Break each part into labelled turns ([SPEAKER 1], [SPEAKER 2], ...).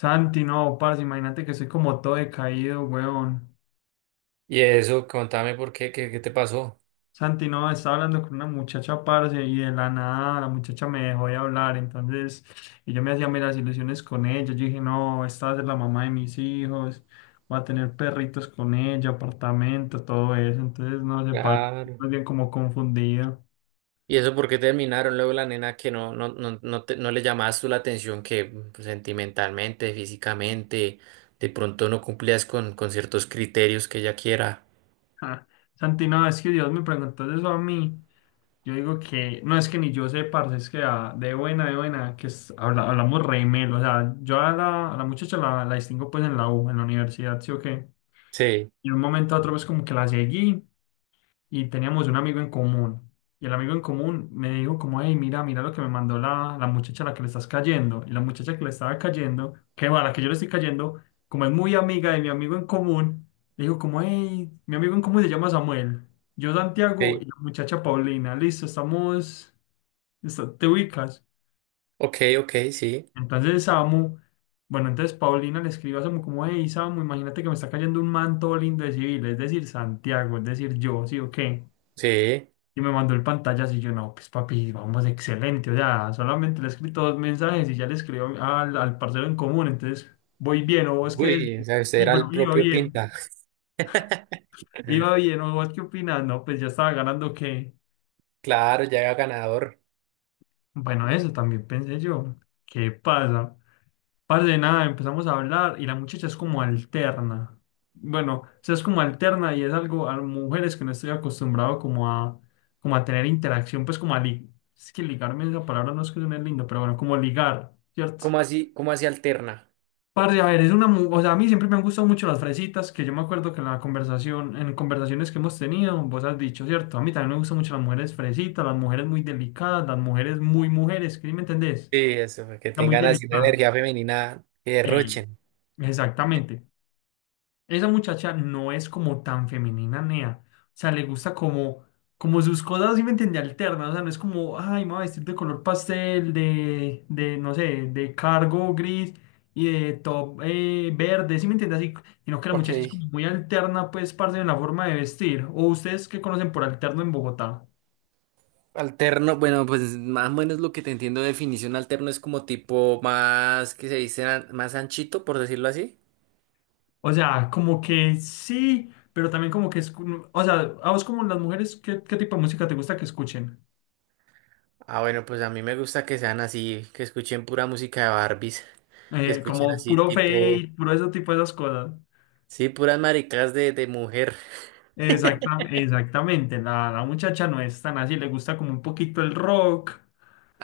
[SPEAKER 1] Santi, no, parce, imagínate que soy como todo decaído, weón.
[SPEAKER 2] Y eso, contame por qué, qué te pasó.
[SPEAKER 1] Santi, no, estaba hablando con una muchacha, parce, y de la nada la muchacha me dejó de hablar, entonces, y yo me hacía meras ilusiones con ella, yo dije, no, esta va a ser la mamá de mis hijos, voy a tener perritos con ella, apartamento, todo eso, entonces, no sé, parce,
[SPEAKER 2] Claro.
[SPEAKER 1] más bien como confundido.
[SPEAKER 2] Y eso, por qué terminaron luego la nena que no le llamabas tú la atención, que pues, sentimentalmente, físicamente, de pronto no cumplías con ciertos criterios que ella quiera.
[SPEAKER 1] Ja. Santi, no, es que Dios me preguntó eso a mí. Yo digo que, no es que ni yo sé, parce, es que de buena, hablamos re melo, o sea, yo a la muchacha la distingo pues en la U, en la universidad, sí o qué,
[SPEAKER 2] Sí,
[SPEAKER 1] y de un momento a otro pues como que la seguí y teníamos un amigo en común, y el amigo en común me dijo como, hey, mira, mira lo que me mandó la muchacha a la que le estás cayendo, y la muchacha que le estaba cayendo, que bueno, a la que yo le estoy cayendo, como es muy amiga de mi amigo en común, le dijo como, hey, mi amigo en común se llama Samuel, yo Santiago
[SPEAKER 2] sí.
[SPEAKER 1] y la muchacha Paulina, listo, estamos... te ubicas.
[SPEAKER 2] Ok, ok, sí,
[SPEAKER 1] Entonces Samu, bueno, entonces Paulina le escribe a Samu como, hey Samu, imagínate que me está cayendo un manto lindo de civil, es decir, Santiago, es decir, yo, sí o qué.
[SPEAKER 2] sí.
[SPEAKER 1] Y me mandó el pantallazo y yo, no, pues papi, vamos, excelente. O sea, solamente le he escrito dos mensajes y ya le escribo al parcero en común, entonces voy bien, o vos qué
[SPEAKER 2] Uy, o
[SPEAKER 1] decís.
[SPEAKER 2] sea, usted
[SPEAKER 1] Y
[SPEAKER 2] era
[SPEAKER 1] bueno,
[SPEAKER 2] el propio Pinta.
[SPEAKER 1] iba bien, o vos qué opinas, no, pues ya estaba ganando que,
[SPEAKER 2] Claro, ya era ganador.
[SPEAKER 1] bueno, eso también pensé yo, ¿qué pasa? Parce, de nada, empezamos a hablar y la muchacha es como alterna. Bueno, o sea, es como alterna y es algo a mujeres que no estoy acostumbrado como a tener interacción, es que ligarme esa palabra no es que suene lindo, pero bueno, como ligar, ¿cierto?
[SPEAKER 2] Cómo así alterna?
[SPEAKER 1] Parce, a ver, o sea, a mí siempre me han gustado mucho las fresitas, que yo me acuerdo que en la conversación, en conversaciones que hemos tenido, vos has dicho, ¿cierto? A mí también me gustan mucho las mujeres fresitas, las mujeres muy delicadas, las mujeres muy mujeres, ¿sí me entendés?
[SPEAKER 2] Sí, eso, que
[SPEAKER 1] La muy
[SPEAKER 2] tengan así una
[SPEAKER 1] delicada.
[SPEAKER 2] energía femenina que
[SPEAKER 1] Ey.
[SPEAKER 2] derrochen.
[SPEAKER 1] Exactamente. Esa muchacha no es como tan femenina, Nea. O sea, le gusta como sus cosas, ¿sí me entiende? Alternas. O sea, no es como, ay, me voy a vestir de color pastel, de no sé, de cargo gris y de top verde, ¿sí me entiende? Así, sino que la muchacha es
[SPEAKER 2] Ok.
[SPEAKER 1] como muy alterna, pues, parte en la forma de vestir. O ustedes que conocen por alterno en Bogotá.
[SPEAKER 2] Alterno, bueno, pues más o menos lo que te entiendo de definición alterno es como tipo más, que se dice, más anchito, por decirlo así.
[SPEAKER 1] O sea, como que sí, pero también como que es. O sea, a vos como las mujeres, ¿qué tipo de música te gusta que escuchen?
[SPEAKER 2] Ah, bueno, pues a mí me gusta que sean así, que escuchen pura música de Barbies, que escuchen
[SPEAKER 1] Como
[SPEAKER 2] así
[SPEAKER 1] puro
[SPEAKER 2] tipo,
[SPEAKER 1] fake, puro ese tipo de esas cosas.
[SPEAKER 2] sí, puras maricas de mujer.
[SPEAKER 1] Exactamente, la muchacha no es tan así, le gusta como un poquito el rock,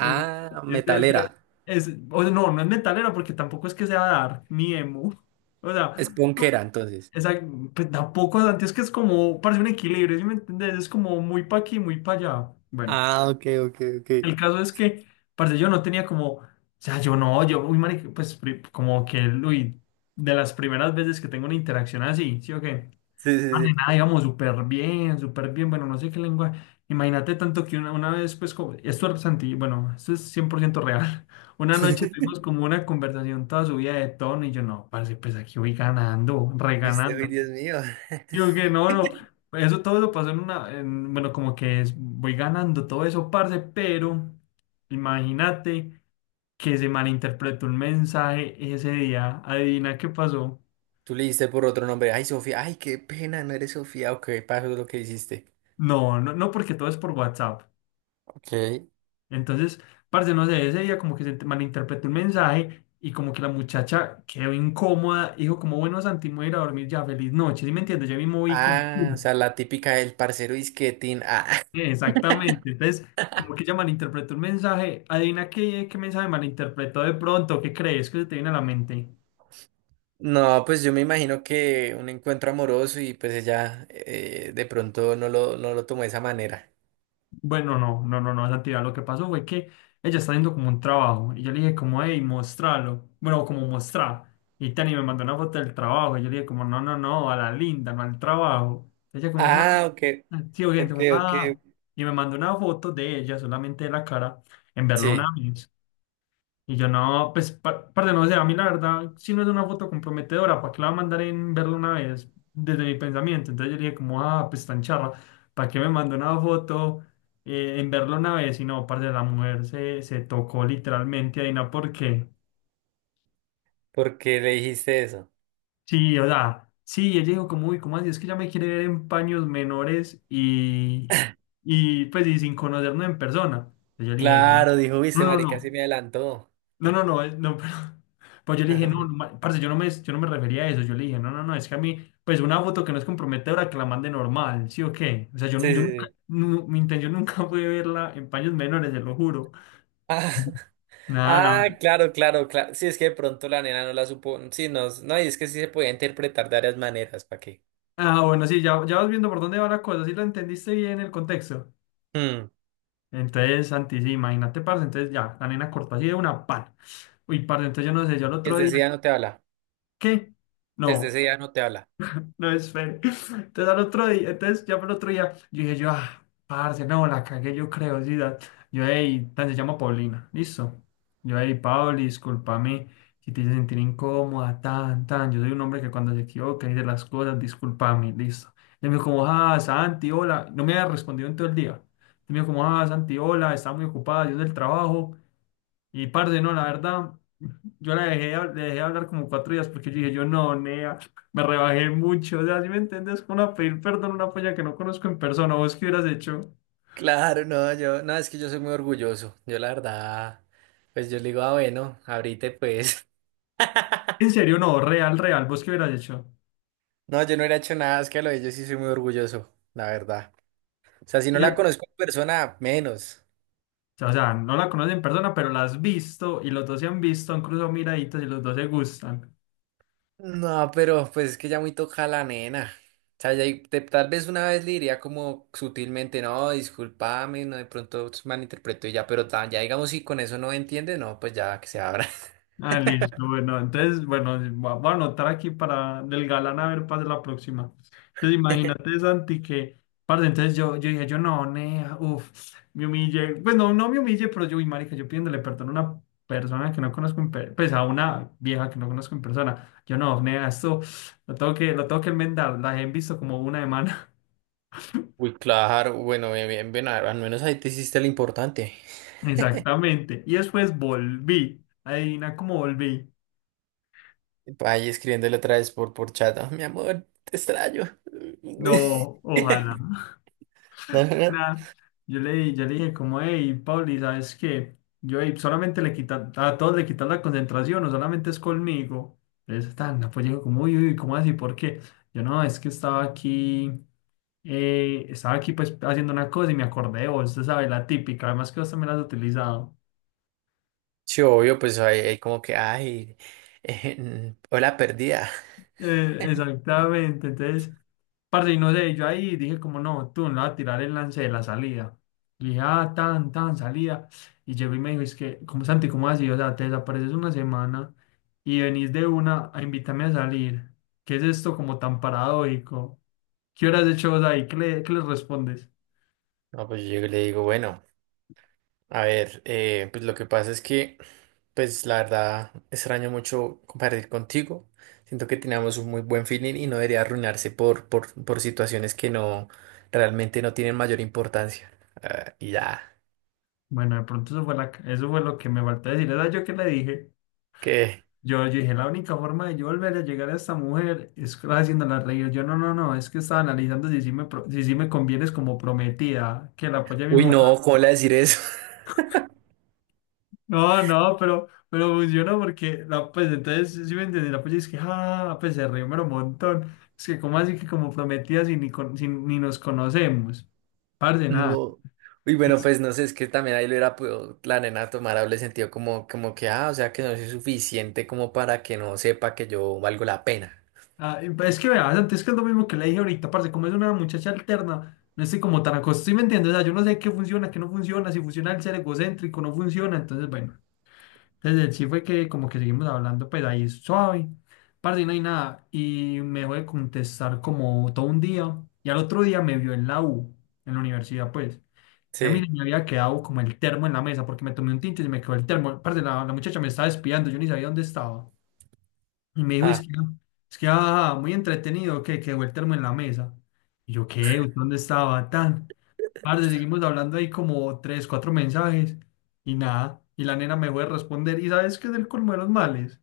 [SPEAKER 1] le gu-
[SPEAKER 2] Ah,
[SPEAKER 1] es,
[SPEAKER 2] metalera,
[SPEAKER 1] de- es- o sea, no es metalero porque tampoco es que sea dark ni emo, o
[SPEAKER 2] es
[SPEAKER 1] sea,
[SPEAKER 2] punkera entonces.
[SPEAKER 1] esa, pues tampoco, antes es que es como, parece un equilibrio, ¿sí me entendés? Es como muy pa' aquí, muy pa' allá. Bueno,
[SPEAKER 2] Ah, ok, ok, ok.
[SPEAKER 1] el caso es que, parce, yo no tenía como, o sea, yo no, yo, uy, marica, como que, uy, de las primeras veces que tengo una interacción así, ¿sí o qué?
[SPEAKER 2] Sí, sí,
[SPEAKER 1] Vale,
[SPEAKER 2] sí.
[SPEAKER 1] nada, íbamos súper bien, bueno, no sé qué lengua. Imagínate tanto que una vez, pues, como, bueno, esto es 100% real. Una noche tuvimos como una conversación toda subida de tono y yo, no, parce, pues aquí voy ganando,
[SPEAKER 2] Y usted, uy,
[SPEAKER 1] reganando.
[SPEAKER 2] Dios mío.
[SPEAKER 1] Yo que no, no, eso todo eso pasó en bueno, voy ganando todo eso, parce, pero imagínate que se malinterpretó un mensaje ese día. Adivina qué pasó.
[SPEAKER 2] Tú le diste por otro nombre. Ay, Sofía. Ay, qué pena, no eres Sofía. Ok, pasó lo que hiciste.
[SPEAKER 1] No, no, no, porque todo es por WhatsApp.
[SPEAKER 2] Ok.
[SPEAKER 1] Entonces, parce, no sé, ese día como que malinterpretó el mensaje y como que la muchacha quedó incómoda, dijo como, bueno, Santi, me voy a ir a dormir ya, feliz noche, ¿sí me entiendes? Yo me moví como,
[SPEAKER 2] Ah,
[SPEAKER 1] "Mm".
[SPEAKER 2] o sea, la típica del parcero disquetín. Ah,
[SPEAKER 1] Exactamente, entonces como que ella malinterpretó el mensaje, adivina qué, qué mensaje malinterpretó de pronto, ¿qué crees que se te viene a la mente?
[SPEAKER 2] no, pues yo me imagino que un encuentro amoroso y pues ella de pronto no lo tomó de esa manera.
[SPEAKER 1] Bueno, no, no, no, no, Santiago. Lo que pasó fue que ella está haciendo como un trabajo y yo le dije como, hey, mostralo. Bueno, como mostrar. Y Tani me mandó una foto del trabajo y yo le dije como, no, no, no, a la linda, no al trabajo. Ella como, ah,
[SPEAKER 2] Ah, ok,
[SPEAKER 1] sí, oye,
[SPEAKER 2] ok,
[SPEAKER 1] como,
[SPEAKER 2] ok.
[SPEAKER 1] ah. Y me mandó una foto de ella, solamente de la cara, en Berlín,
[SPEAKER 2] Sí,
[SPEAKER 1] y yo no, pues, parce, no, o a mí la verdad, si no es una foto comprometedora, ¿para qué la va a mandar en verla una vez? Desde mi pensamiento. Entonces yo dije como, ah, pues tan charra, ¿para qué me mandó una foto en verla una vez? Y no, parce, la mujer se tocó literalmente ahí, no, porque,
[SPEAKER 2] ¿porque le dijiste eso?
[SPEAKER 1] sí, o sea, sí, ella dijo como, uy, ¿cómo así? Es que ya me quiere ver en paños menores y pues, y sin conocernos en persona. Entonces yo dije, yo no,
[SPEAKER 2] Claro, dijo,
[SPEAKER 1] no,
[SPEAKER 2] viste,
[SPEAKER 1] no.
[SPEAKER 2] marica, sí
[SPEAKER 1] No.
[SPEAKER 2] me adelantó.
[SPEAKER 1] No, no, no, no, pero pues yo le dije, no, no, parce, yo no me refería a eso, yo le dije, no, no, no, es que a mí, pues una foto que no es comprometedora, que la mande normal, ¿sí o qué? O sea, yo,
[SPEAKER 2] Sí,
[SPEAKER 1] yo
[SPEAKER 2] sí,
[SPEAKER 1] nunca,
[SPEAKER 2] sí.
[SPEAKER 1] mi intención nunca fue verla en paños menores, se lo juro.
[SPEAKER 2] Ah,
[SPEAKER 1] Nada,
[SPEAKER 2] ah, claro, claro, claro. Sí, es que de pronto la nena no la supo. Sí, no, no, y es que sí se podía interpretar de varias maneras, ¿para qué?
[SPEAKER 1] bueno, sí, ya vas viendo por dónde va la cosa, sí lo entendiste bien el contexto.
[SPEAKER 2] Mm.
[SPEAKER 1] Entonces, Santi, sí, imagínate, parce, entonces ya, la nena cortó así de una pan. Uy, parce, entonces yo no sé, yo el otro
[SPEAKER 2] Desde
[SPEAKER 1] día,
[SPEAKER 2] ese día no te habla.
[SPEAKER 1] ¿qué?
[SPEAKER 2] Desde
[SPEAKER 1] No.
[SPEAKER 2] ese día no te habla.
[SPEAKER 1] No, espere. Entonces al otro día, entonces ya por el otro día, yo dije yo, ah, parce, no, la cagué, yo creo, yo, hey, se llama Paulina, listo. Yo, hey, Pauli, discúlpame si te hice sentir incómoda, tan, tan. Yo soy un hombre que cuando se equivoca dice las cosas, discúlpame, listo. Y me dijo como, ah, Santi, hola. No me había respondido en todo el día. Y me dijo como, ah, Santi, hola, estaba muy ocupada, yo del trabajo. Y parce, no, la verdad, yo la dejé, le dejé hablar como 4 días porque yo dije, yo no, nea, me rebajé mucho. O sea, ¿si me entiendes? ¿Como a pedir perdón a una polla que no conozco en persona? ¿Vos qué hubieras hecho?
[SPEAKER 2] Claro, no, yo, no, es que yo soy muy orgulloso. Yo la verdad, pues yo le digo, ah, bueno, ahorita pues.
[SPEAKER 1] En serio, no, real, real, ¿vos qué hubieras hecho?
[SPEAKER 2] No, yo no hubiera hecho nada, es que a lo de ellos sí soy muy orgulloso, la verdad. O sea, si no
[SPEAKER 1] Y
[SPEAKER 2] la
[SPEAKER 1] ya-
[SPEAKER 2] conozco en persona, menos.
[SPEAKER 1] o sea, no la conoces en persona, pero la has visto y los dos se han visto, han cruzado miraditas y los dos se gustan.
[SPEAKER 2] No, pero pues es que ya muy toca la nena. O sea, ya tal vez una vez le diría como sutilmente, no, discúlpame, no, de pronto malinterpreto y ya, pero tan, ya digamos si con eso no entiende, no, pues ya que se abra.
[SPEAKER 1] Ah, listo. Bueno, entonces, bueno, voy a anotar aquí para del galán a ver para la próxima. Entonces, imagínate, Santi, que, parce, entonces yo dije, yo no, nea, uff, me humillé. Pues no, no me humillé, pero yo, uy, marica, yo pidiéndole perdón a una persona que no conozco en persona, pues a una vieja que no conozco en persona. Yo no, nea, esto lo tengo que enmendar. La he visto como una semana.
[SPEAKER 2] Uy, claro, bueno, bien, bien, bien, al menos ahí te hiciste lo importante.
[SPEAKER 1] Exactamente. Y después volví. Adivina cómo volví.
[SPEAKER 2] Ahí escribiéndole otra vez por chat. "Ah, mi amor, te extraño.
[SPEAKER 1] No, ojalá.
[SPEAKER 2] No, no, no.
[SPEAKER 1] Nah, yo le dije como, hey, Pauli, ¿sabes qué? Yo, "Ey, solamente le quita, a todos le quitas la concentración, o solamente es conmigo". Entonces, tan, no, pues digo como, uy, uy, ¿cómo así? ¿Por qué? Yo, no, es que estaba aquí pues haciendo una cosa y me acordé de vos, usted sabe, la típica, además que vos también la has utilizado.
[SPEAKER 2] Sí, obvio, pues hay como que, ay, hola perdida.
[SPEAKER 1] Exactamente, entonces, parce, y no sé, yo ahí dije como no, tú no vas a tirar el lance de la salida. Y dije, ah, tan, tan, salida. Y llegó y me dijo, es que, como Santi, ¿cómo así? O sea, te desapareces una semana y venís de una a invitarme a salir. ¿Qué es esto como tan paradójico? ¿Qué horas de hecho vos ahí? ¿Qué le respondes?
[SPEAKER 2] No, pues yo le digo, bueno, a ver, pues lo que pasa es que, pues la verdad, extraño mucho compartir contigo. Siento que teníamos un muy buen feeling y no debería arruinarse por situaciones que realmente no tienen mayor importancia. Ah, y ya,
[SPEAKER 1] Bueno, de pronto eso fue, la, eso fue lo que me faltó decir. ¿Sabes yo qué le dije?
[SPEAKER 2] que,
[SPEAKER 1] Yo dije, la única forma de yo volver a llegar a esta mujer es haciéndola reír. Yo, no, no, no, es que estaba analizando si sí me, si sí me convienes como prometida, que la apoye a mi
[SPEAKER 2] uy,
[SPEAKER 1] mujer.
[SPEAKER 2] no, ¿cómo le voy a decir eso?
[SPEAKER 1] No, no, pero funcionó porque, la, pues, entonces, sí me entendí, la apoya es que, ah, pues, se rió, pero un montón. Es que, ¿cómo así que como prometida si ni, si ni nos conocemos? Parce, nada.
[SPEAKER 2] No. Uy, bueno, pues no sé, es que también ahí lo era podido la nena tomar doble sentido como, como que, ah, o sea que no soy suficiente como para que no sepa que yo valgo la pena.
[SPEAKER 1] Ah, y pues es que verás, antes que es lo mismo que le dije ahorita, parce, como es una muchacha alterna, no estoy como tan acostumbrado, ¿sí me entiendes? O sea, yo no sé qué funciona, qué no funciona, si funciona el ser egocéntrico, no funciona, entonces bueno, desde el sí fue que como que seguimos hablando, pues ahí suave, parce, y no hay nada, y me dejó de contestar como todo un día, y al otro día me vio en la U, en la universidad, pues, y a mí
[SPEAKER 2] Sí.
[SPEAKER 1] me había quedado como el termo en la mesa, porque me tomé un tinto y se me quedó el termo, parce, la muchacha me estaba espiando, yo ni sabía dónde estaba. Y me dijo, es
[SPEAKER 2] Ah,
[SPEAKER 1] que, es que muy entretenido, que quedó el termo en la mesa. Y yo, ¿qué? ¿Usted dónde estaba? Tan. Parce, seguimos hablando ahí como tres, cuatro mensajes y nada. Y la nena me fue a responder. ¿Y sabes qué es el colmo de los males?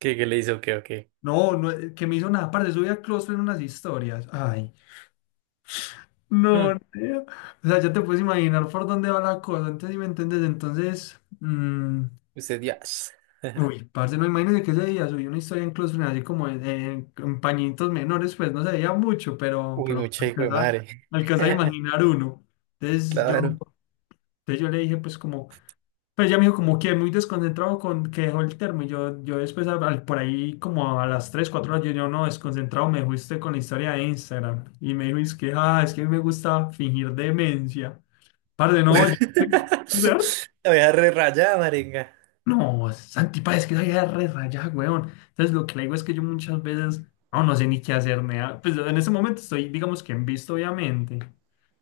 [SPEAKER 2] ¿qué, qué le hizo? ¿Qué, o qué?
[SPEAKER 1] No, no, que me hizo nada. Parce, subí a Clostro en unas historias. Ay, no,
[SPEAKER 2] Mm.
[SPEAKER 1] nea. O sea, ya te puedes imaginar por dónde va la cosa. Entonces, si me entiendes, entonces, mm,
[SPEAKER 2] Usted ya.
[SPEAKER 1] uy, parce, no, imagínese que ese día subí una historia en Close Friends, así como en, en pañitos menores, pues no se veía mucho, pero,
[SPEAKER 2] Uy, mucha hijo de madre.
[SPEAKER 1] alcanza a imaginar uno. Entonces yo,
[SPEAKER 2] Claro.
[SPEAKER 1] entonces yo le dije, pues como, pues ya me dijo, como que muy desconcentrado con que dejó el termo. Y yo después, por ahí, como a las 3 4 horas, yo, yo no, desconcentrado, me fuiste con la historia de Instagram. Y me dijo, es que, es que a mí me gusta fingir demencia. Parce, no, yo.
[SPEAKER 2] La voy a re rayada, maringa.
[SPEAKER 1] No, Santi, pa, es que esa idea es re rayada, weón. Entonces, lo que le digo es que yo muchas veces no sé ni qué hacerme. Pues en ese momento estoy, digamos que en visto, obviamente.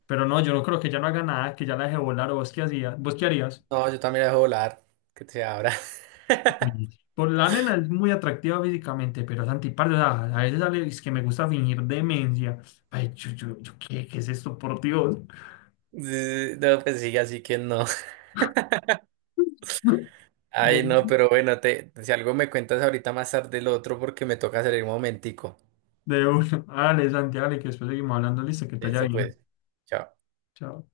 [SPEAKER 1] Pero no, yo no creo que ya no haga nada, que ya la deje volar. ¿O vos qué hacías? ¿Vos qué harías?
[SPEAKER 2] No, yo también la dejo volar. Que te abra.
[SPEAKER 1] Mm. Por la nena es muy atractiva físicamente, pero Santi, parce, o sea, a veces sale, es que me gusta fingir demencia. Ay, yo, ¿qué es esto, por Dios?
[SPEAKER 2] Sí, sí. No, pues sigue así que no.
[SPEAKER 1] De,
[SPEAKER 2] Ay, no, pero bueno, te, si algo me cuentas ahorita más tarde el otro porque me toca salir un momentico.
[SPEAKER 1] de uno. Dale, Santi, dale, que después seguimos hablando. Listo, que te vaya
[SPEAKER 2] Listo,
[SPEAKER 1] bien.
[SPEAKER 2] pues. Chao.
[SPEAKER 1] Chao.